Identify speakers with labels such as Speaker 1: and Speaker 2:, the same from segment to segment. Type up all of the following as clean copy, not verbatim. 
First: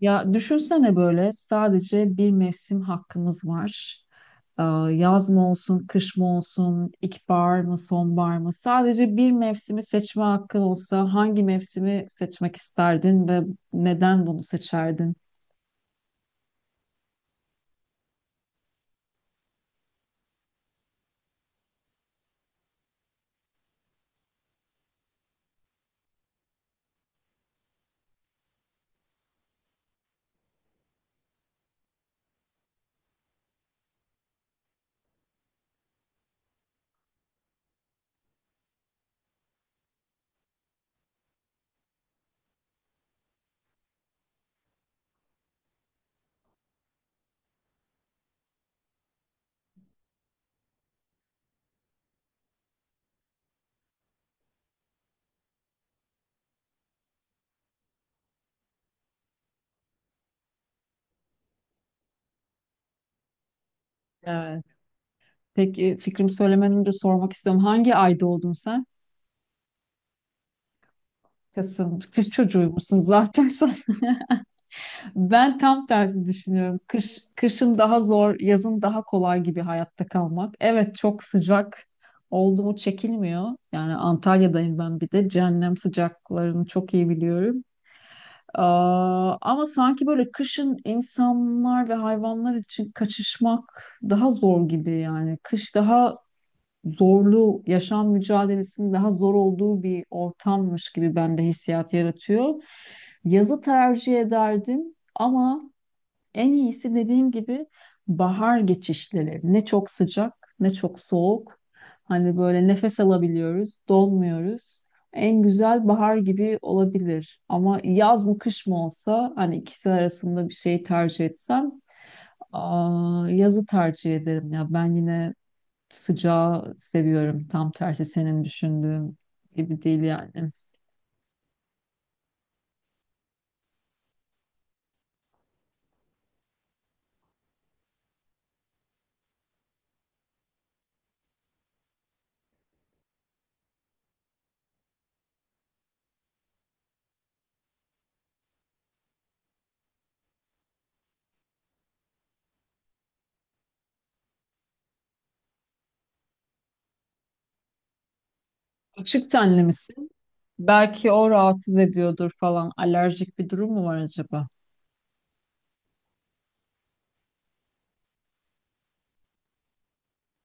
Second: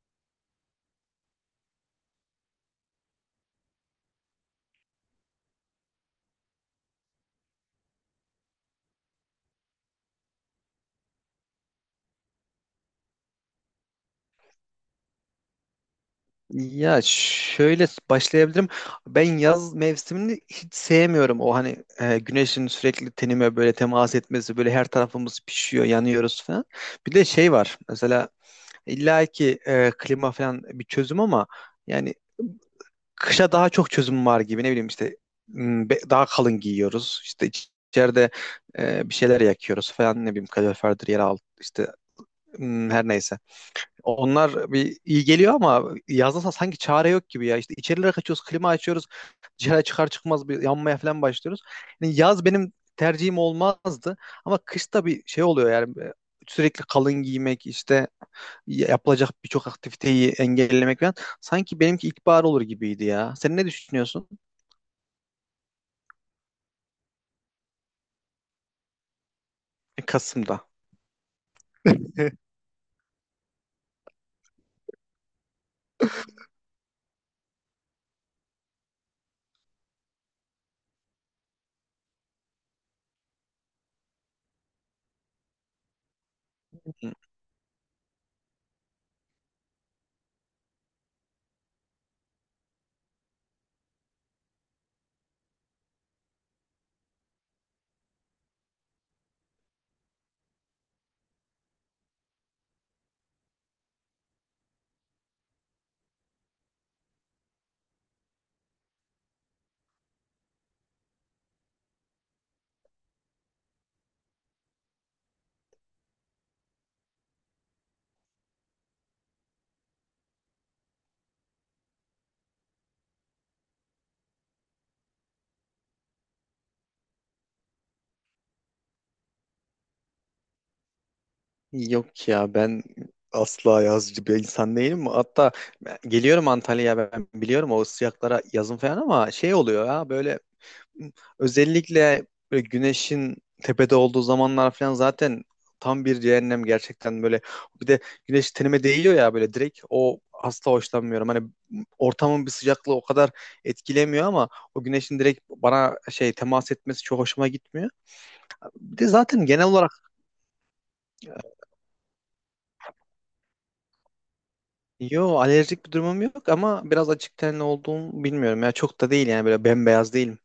Speaker 1: Ya düşünsene böyle sadece bir mevsim hakkımız var. Ee, Yaz mı olsun, kış mı olsun, ilkbahar mı, sonbahar mı? Sadece bir mevsimi seçme hakkın olsa hangi mevsimi seçmek isterdin ve neden bunu seçerdin?
Speaker 2: Ya şöyle başlayabilirim. Ben yaz mevsimini hiç sevmiyorum. O hani güneşin sürekli tenime böyle temas etmesi, böyle her tarafımız pişiyor, yanıyoruz falan. Bir de şey var. Mesela illa ki klima falan bir çözüm ama yani kışa daha çok çözüm var gibi. Ne bileyim işte daha kalın giyiyoruz. İşte içeride bir şeyler yakıyoruz falan. Ne bileyim kaloriferdir, yer altı işte her neyse. Onlar bir iyi geliyor ama yazda sanki çare yok gibi ya. İşte içerilere kaçıyoruz, klima açıyoruz. Dışarı çıkar çıkmaz bir yanmaya falan başlıyoruz. Yani yaz benim tercihim olmazdı ama kışta bir şey oluyor yani. Sürekli kalın giymek işte yapılacak birçok aktiviteyi engellemek falan. Sanki benimki ilkbahar olur gibiydi ya. Sen ne düşünüyorsun?
Speaker 1: Evet. Peki fikrimi söylemeden önce sormak istiyorum. Hangi ayda oldun sen?
Speaker 2: Kasım'da.
Speaker 1: Kasım. Kış çocuğuymuşsun zaten sen. Ben tam tersi düşünüyorum. Kış, kışın daha zor, yazın daha kolay gibi hayatta kalmak. Evet, çok sıcak oldu mu çekilmiyor. Yani Antalya'dayım ben bir de. Cehennem sıcaklarını çok iyi biliyorum. Ama sanki böyle kışın insanlar ve hayvanlar için kaçışmak daha zor gibi yani. Kış daha zorlu, yaşam mücadelesinin daha zor olduğu bir ortammış gibi bende hissiyat yaratıyor. Yazı tercih ederdim ama en iyisi dediğim gibi bahar geçişleri. Ne çok sıcak, ne çok soğuk. Hani böyle nefes alabiliyoruz, donmuyoruz. En güzel bahar gibi olabilir. Ama yaz mı kış mı olsa hani ikisi arasında bir şey tercih etsem yazı tercih ederim ya. Ben yine sıcağı seviyorum. Tam tersi senin düşündüğün gibi değil yani.
Speaker 2: Yok ya ben asla yazcı bir insan değilim. Hatta geliyorum Antalya'ya, ben biliyorum o sıcaklara yazın falan ama şey oluyor ya böyle özellikle böyle güneşin tepede olduğu zamanlar falan zaten tam bir cehennem gerçekten böyle. Bir de güneş tenime değiyor ya böyle direkt, o asla hoşlanmıyorum. Hani ortamın bir sıcaklığı o kadar etkilemiyor ama o güneşin direkt bana şey temas etmesi çok hoşuma gitmiyor. Bir de
Speaker 1: Açık
Speaker 2: zaten
Speaker 1: tenli
Speaker 2: genel olarak
Speaker 1: misin? Belki o rahatsız ediyordur falan. Alerjik bir durum mu var acaba?
Speaker 2: yo, alerjik bir durumum yok ama biraz açık tenli olduğum bilmiyorum. Ya çok da değil yani, böyle bembeyaz değilim.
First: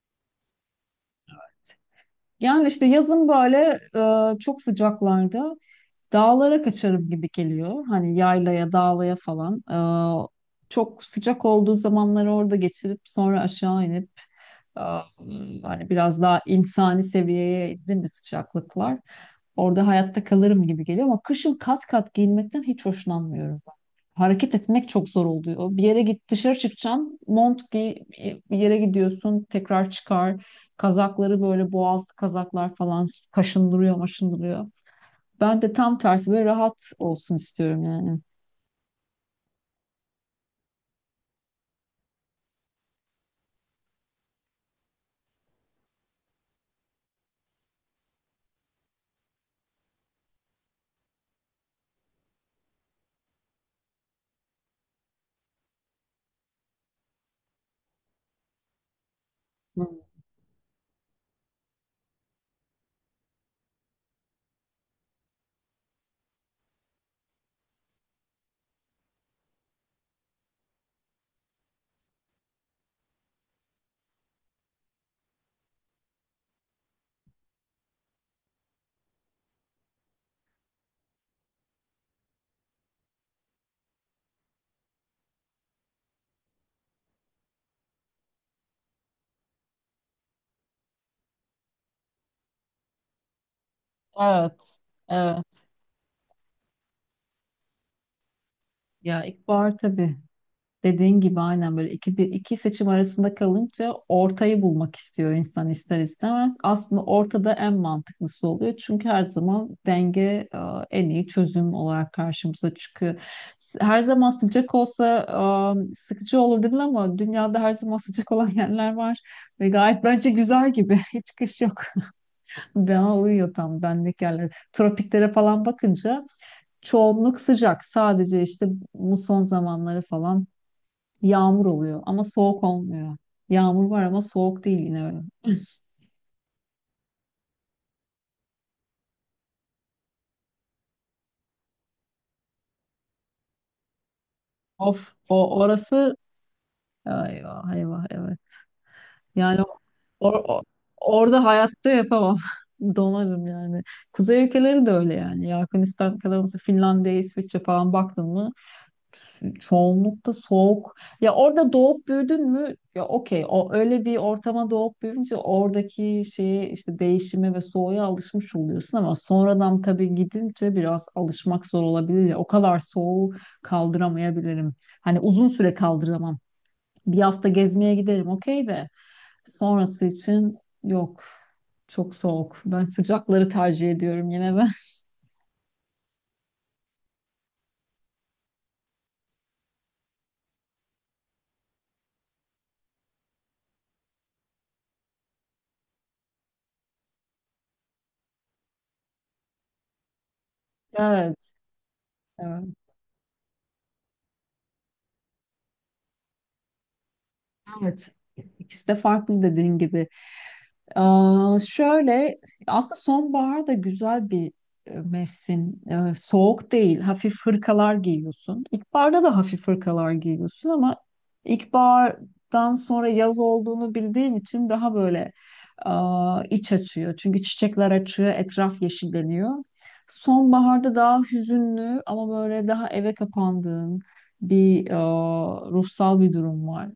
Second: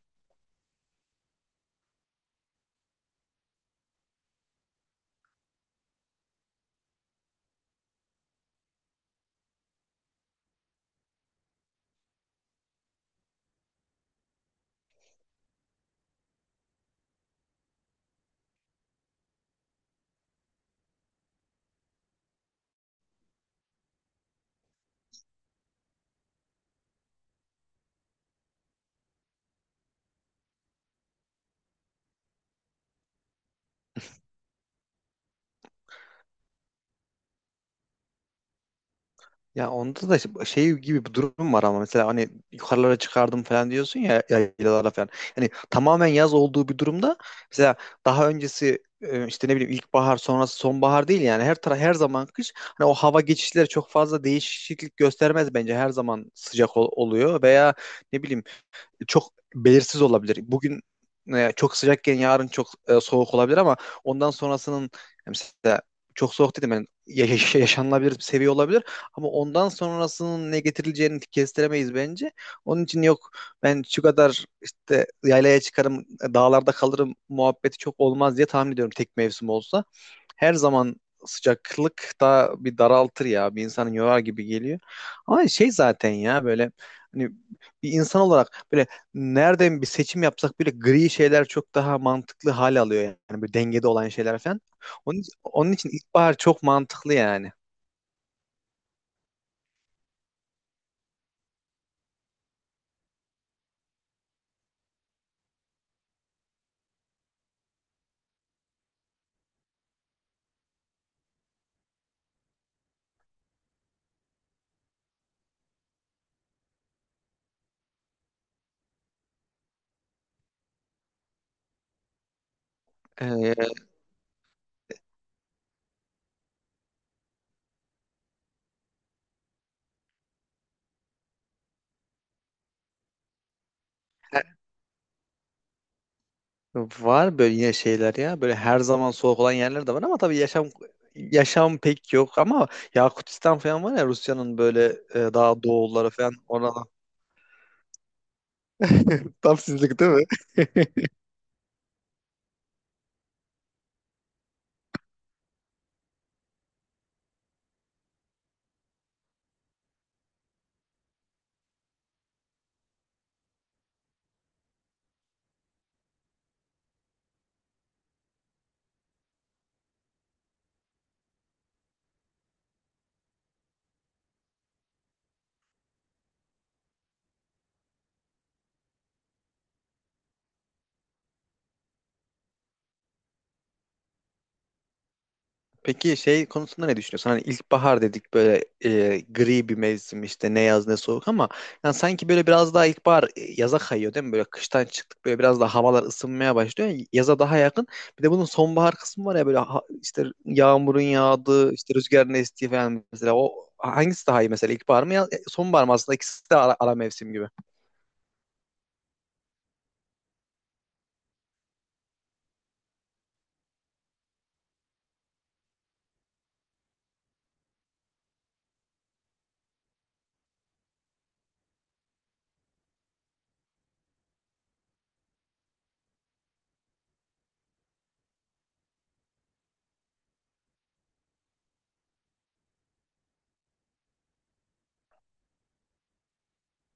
Speaker 1: Yani işte yazın böyle çok sıcaklarda dağlara kaçarım gibi geliyor. Hani yaylaya, dağlaya falan. Çok sıcak olduğu zamanları orada geçirip sonra aşağı inip Am, hani biraz daha insani seviyeye indi mi sıcaklıklar? Orada hayatta kalırım gibi geliyor ama kışın kat kat giyinmekten hiç hoşlanmıyorum ben. Hareket etmek çok zor oluyor. Bir yere git, dışarı çıkacaksın, mont giy, bir yere gidiyorsun, tekrar çıkar. Kazakları böyle boğazlı kazaklar falan kaşındırıyor, maşındırıyor. Ben de tam tersi böyle rahat olsun istiyorum yani.
Speaker 2: Ya onda da işte şey gibi bir durum var ama mesela hani yukarılara çıkardım falan diyorsun ya, yaylalara falan. Hani tamamen yaz olduğu bir durumda mesela daha öncesi işte ne bileyim ilkbahar sonrası sonbahar değil yani, her taraf her zaman kış. Hani o hava geçişleri çok fazla değişiklik göstermez bence, her zaman sıcak oluyor veya ne bileyim çok
Speaker 1: Hı.
Speaker 2: belirsiz olabilir. Bugün çok sıcakken yarın çok soğuk olabilir ama ondan sonrasının mesela çok soğuk dedim yani yaşanılabilir bir seviye olabilir ama ondan sonrasının ne getirileceğini kestiremeyiz bence. Onun için yok, ben şu kadar işte yaylaya çıkarım, dağlarda kalırım muhabbeti çok olmaz diye tahmin ediyorum tek mevsim olsa. Her zaman sıcaklık da bir daraltır ya. Bir insanı yorar gibi geliyor. Ama şey zaten ya böyle hani bir insan olarak böyle nereden bir seçim yapsak bile gri şeyler çok daha mantıklı hal alıyor yani, bir dengede olan şeyler falan.
Speaker 1: Evet,
Speaker 2: Onun,
Speaker 1: evet.
Speaker 2: onun için ilkbahar çok mantıklı yani.
Speaker 1: Ya ilkbahar tabii. Dediğin gibi aynen böyle iki seçim arasında kalınca ortayı bulmak istiyor insan ister istemez. Aslında ortada en mantıklısı oluyor. Çünkü her zaman denge en iyi çözüm olarak karşımıza çıkıyor. Her zaman sıcak olsa sıkıcı olur değil mi, ama dünyada her zaman sıcak olan yerler var. Ve gayet bence güzel gibi. Hiç kış yok. Bana uyuyor,
Speaker 2: Ee,
Speaker 1: tam benlik yerler. Tropiklere falan bakınca çoğunluk sıcak. Sadece işte muson zamanları falan yağmur oluyor ama soğuk olmuyor. Yağmur var ama
Speaker 2: he-
Speaker 1: soğuk değil yine öyle.
Speaker 2: Var böyle yine şeyler ya, böyle her zaman soğuk olan yerler de var ama tabii yaşam pek yok ama Yakutistan falan var ya, Rusya'nın böyle
Speaker 1: Of, o
Speaker 2: daha doğulları
Speaker 1: orası
Speaker 2: falan orada.
Speaker 1: eyvah eyvah eyvah.
Speaker 2: Tam
Speaker 1: Yani
Speaker 2: sizlik değil mi?
Speaker 1: or, or- Orada hayatta yapamam. Donarım yani. Kuzey ülkeleri de öyle yani. Ya Hırvatistan kadar olsa Finlandiya, İsviçre falan baktın mı çoğunlukta soğuk. Ya orada doğup büyüdün mü? Ya okey. O öyle bir ortama doğup büyüyünce oradaki şeye işte değişime ve soğuğa alışmış oluyorsun ama sonradan tabii gidince biraz alışmak zor olabilir ya. O kadar soğuğu kaldıramayabilirim. Hani uzun süre kaldıramam. Bir hafta gezmeye giderim okey de sonrası için yok. Çok soğuk. Ben sıcakları tercih ediyorum yine ben.
Speaker 2: Peki şey konusunda ne düşünüyorsun? Hani ilkbahar dedik böyle, gri bir mevsim işte, ne yaz ne soğuk ama yani sanki böyle biraz daha ilkbahar yaza kayıyor değil mi? Böyle kıştan çıktık, böyle biraz daha havalar ısınmaya başlıyor. Yaza daha yakın. Bir de bunun sonbahar kısmı var ya, böyle işte yağmurun
Speaker 1: Evet,
Speaker 2: yağdığı, işte rüzgarın
Speaker 1: evet.
Speaker 2: estiği falan, mesela o hangisi daha iyi, mesela ilkbahar mı sonbahar mı? Aslında ikisi de ara mevsim gibi.
Speaker 1: Evet. İkisi de farklı dediğin gibi. Şöyle aslında sonbahar da güzel bir mevsim. E, soğuk değil, hafif hırkalar giyiyorsun. İlkbaharda da hafif hırkalar giyiyorsun ama ilkbahardan sonra yaz olduğunu bildiğim için daha böyle iç açıyor. Çünkü çiçekler açıyor, etraf yeşilleniyor. Sonbaharda daha hüzünlü ama böyle daha eve kapandığın bir ruhsal bir durum var.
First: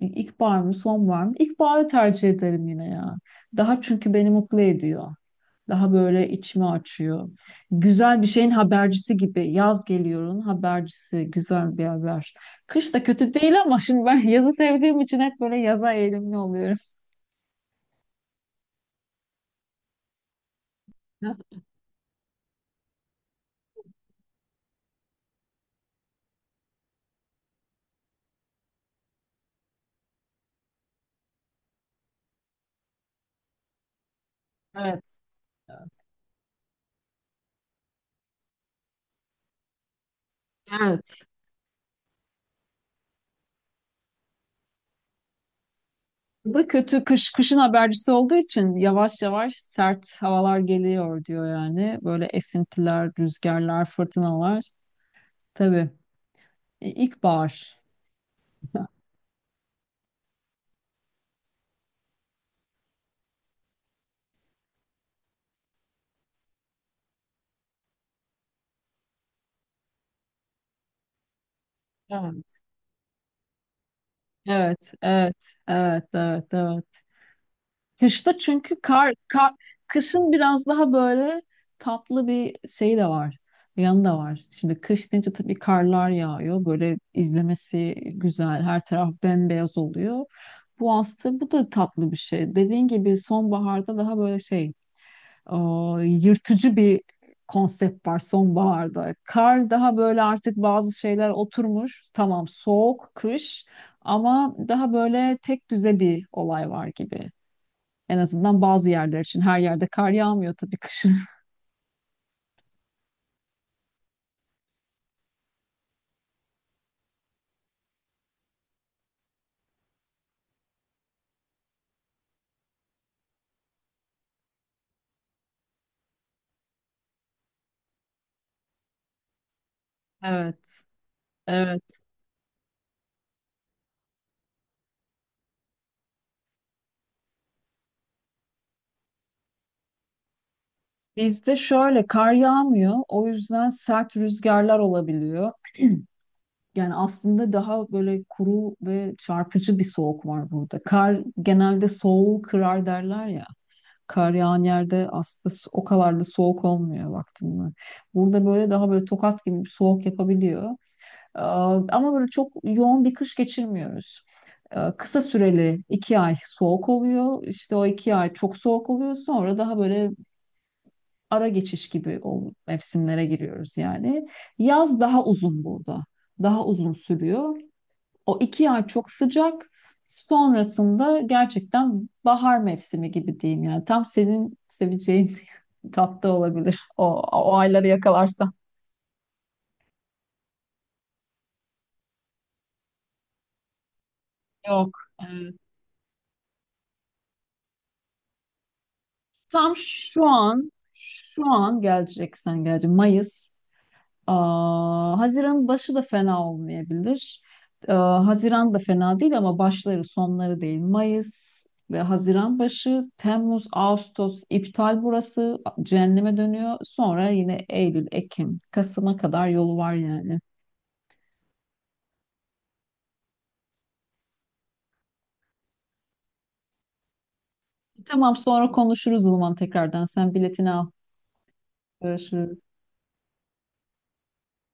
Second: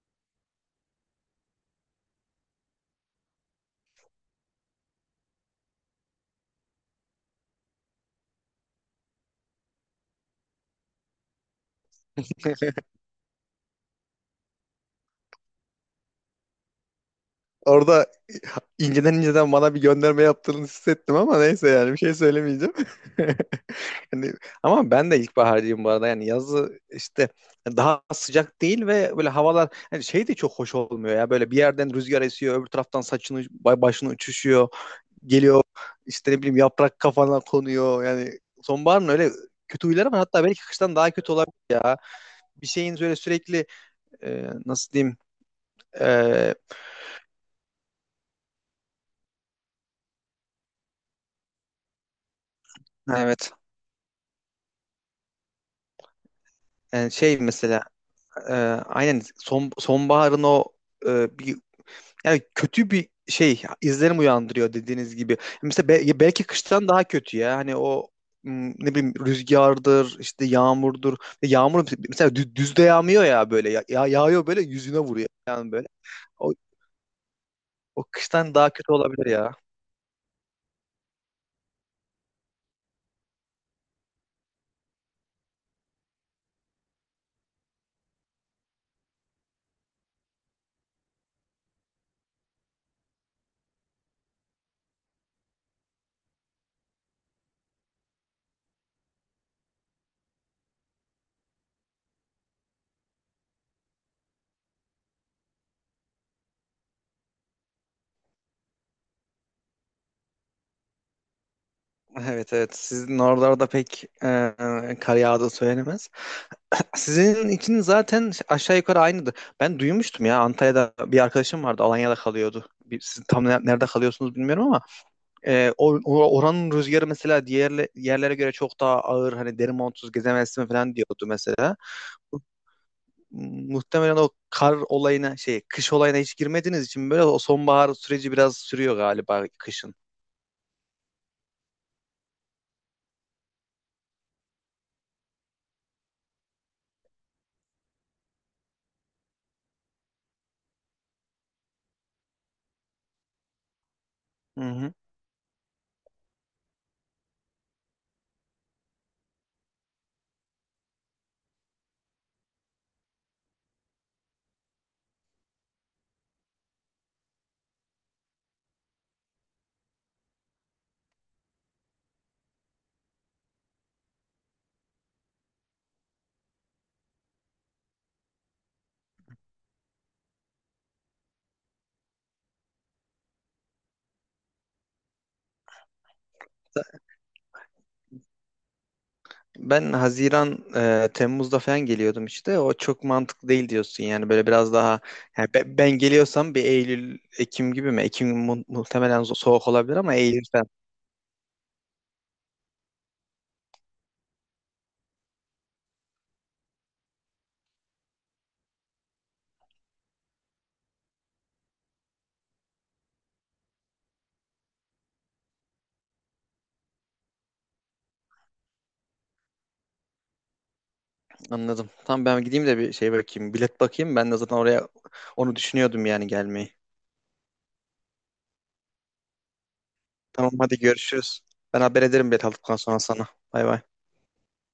Speaker 1: İlkbahar mı, sonbahar mı? İlkbaharı tercih ederim yine ya. Daha çünkü beni mutlu ediyor. Daha böyle içimi açıyor. Güzel bir şeyin habercisi gibi. Yaz geliyorun habercisi. Güzel bir haber. Kış da kötü değil ama şimdi ben yazı sevdiğim için hep böyle yaza eğilimli oluyorum.
Speaker 2: Orada inceden inceden bana bir gönderme yaptığını hissettim ama neyse, yani bir şey söylemeyeceğim. Hani, ama ben de ilkbaharcıyım bu arada. Yani yazı işte daha sıcak değil ve böyle havalar hani şey de çok hoş olmuyor ya. Böyle bir yerden rüzgar esiyor, öbür taraftan saçını başını uçuşuyor.
Speaker 1: Evet.
Speaker 2: Geliyor işte ne bileyim yaprak kafana konuyor. Yani sonbaharın öyle kötü huyları var. Hatta belki kıştan daha
Speaker 1: Evet.
Speaker 2: kötü olabilir ya. Bir şeyin böyle sürekli nasıl diyeyim
Speaker 1: Bu
Speaker 2: e,
Speaker 1: da kötü, kış, kışın habercisi olduğu için yavaş yavaş sert havalar geliyor diyor yani. Böyle esintiler,
Speaker 2: evet,
Speaker 1: rüzgarlar, fırtınalar. Tabii.
Speaker 2: yani şey
Speaker 1: İlkbahar.
Speaker 2: mesela e, aynen sonbaharın o bir, yani kötü bir şey izlenim uyandırıyor dediğiniz gibi. Mesela belki kıştan daha kötü ya. Hani o ne bileyim rüzgardır, işte yağmurdur. Yağmur mesela
Speaker 1: Evet,
Speaker 2: düzde yağmıyor ya böyle. Yağıyor böyle
Speaker 1: evet,
Speaker 2: yüzüne vuruyor
Speaker 1: evet,
Speaker 2: yani böyle.
Speaker 1: evet, evet,
Speaker 2: O,
Speaker 1: evet.
Speaker 2: o
Speaker 1: Kışta
Speaker 2: kıştan daha
Speaker 1: çünkü
Speaker 2: kötü
Speaker 1: kar,
Speaker 2: olabilir
Speaker 1: kar,
Speaker 2: ya.
Speaker 1: kışın biraz daha böyle tatlı bir şey de var. Bir yanı da var. Şimdi kış deyince tabii karlar yağıyor. Böyle izlemesi güzel. Her taraf bembeyaz oluyor. Bu aslında bu da tatlı bir şey. Dediğin gibi sonbaharda daha böyle şey e, yırtıcı bir konsept var sonbaharda. Kar daha böyle artık bazı şeyler oturmuş. Tamam soğuk, kış ama daha böyle tek düze bir olay var gibi. En azından bazı yerler için. Her yerde kar yağmıyor tabii kışın.
Speaker 2: Evet evet, sizin oralarda pek kar yağdığı söylenemez. Sizin için zaten aşağı yukarı aynıdır. Ben duymuştum ya, Antalya'da bir arkadaşım vardı, Alanya'da kalıyordu. Bir, siz tam nerede kalıyorsunuz bilmiyorum ama oranın rüzgarı mesela diğer yerlere göre çok daha ağır, hani deri montsuz
Speaker 1: Evet,
Speaker 2: gezemezsin falan diyordu mesela.
Speaker 1: evet.
Speaker 2: Muhtemelen o kar olayına şey, kış olayına hiç girmediğiniz için böyle o sonbahar süreci biraz sürüyor galiba kışın.
Speaker 1: Bizde şöyle kar yağmıyor. O yüzden sert rüzgarlar olabiliyor. Yani aslında daha böyle kuru ve çarpıcı bir soğuk var burada. Kar genelde soğuğu kırar derler ya. Kar
Speaker 2: Hı
Speaker 1: yağan
Speaker 2: hı.
Speaker 1: yerde aslında o kadar da soğuk olmuyor vaktinde. Burada böyle daha böyle tokat gibi bir soğuk yapabiliyor. Ee, Ama böyle çok yoğun bir kış geçirmiyoruz. Kısa süreli 2 ay soğuk oluyor. İşte o 2 ay çok soğuk oluyor. Sonra daha böyle ara geçiş gibi o mevsimlere giriyoruz yani. Yaz daha uzun burada. Daha uzun sürüyor. O iki ay çok sıcak. Sonrasında gerçekten bahar mevsimi gibi diyeyim yani. Tam senin seveceğin tatlı olabilir. O ayları yakalarsan.
Speaker 2: Ben Haziran, Temmuz'da falan geliyordum işte. O çok mantıklı değil diyorsun yani, böyle biraz
Speaker 1: Yok.
Speaker 2: daha
Speaker 1: Evet.
Speaker 2: yani geliyorsam bir Eylül, Ekim gibi mi? Ekim muhtemelen soğuk
Speaker 1: Tam
Speaker 2: olabilir ama
Speaker 1: şu
Speaker 2: Eylül falan,
Speaker 1: an, şu an geleceksen gelecek. Mayıs. Haziran başı da fena olmayabilir. Haziran da fena değil ama başları sonları değil. Mayıs ve Haziran başı, Temmuz, Ağustos iptal burası. Cehenneme dönüyor. Sonra yine Eylül, Ekim, Kasım'a kadar yolu var yani.
Speaker 2: anladım. Tamam, ben gideyim de bir şey bakayım, bilet bakayım. Ben de zaten oraya onu düşünüyordum yani, gelmeyi.
Speaker 1: Tamam, sonra konuşuruz o zaman tekrardan. Sen
Speaker 2: Tamam
Speaker 1: biletini
Speaker 2: hadi,
Speaker 1: al.
Speaker 2: görüşürüz. Ben haber ederim bilet
Speaker 1: Görüşürüz.
Speaker 2: aldıktan sonra sana. Bay bay.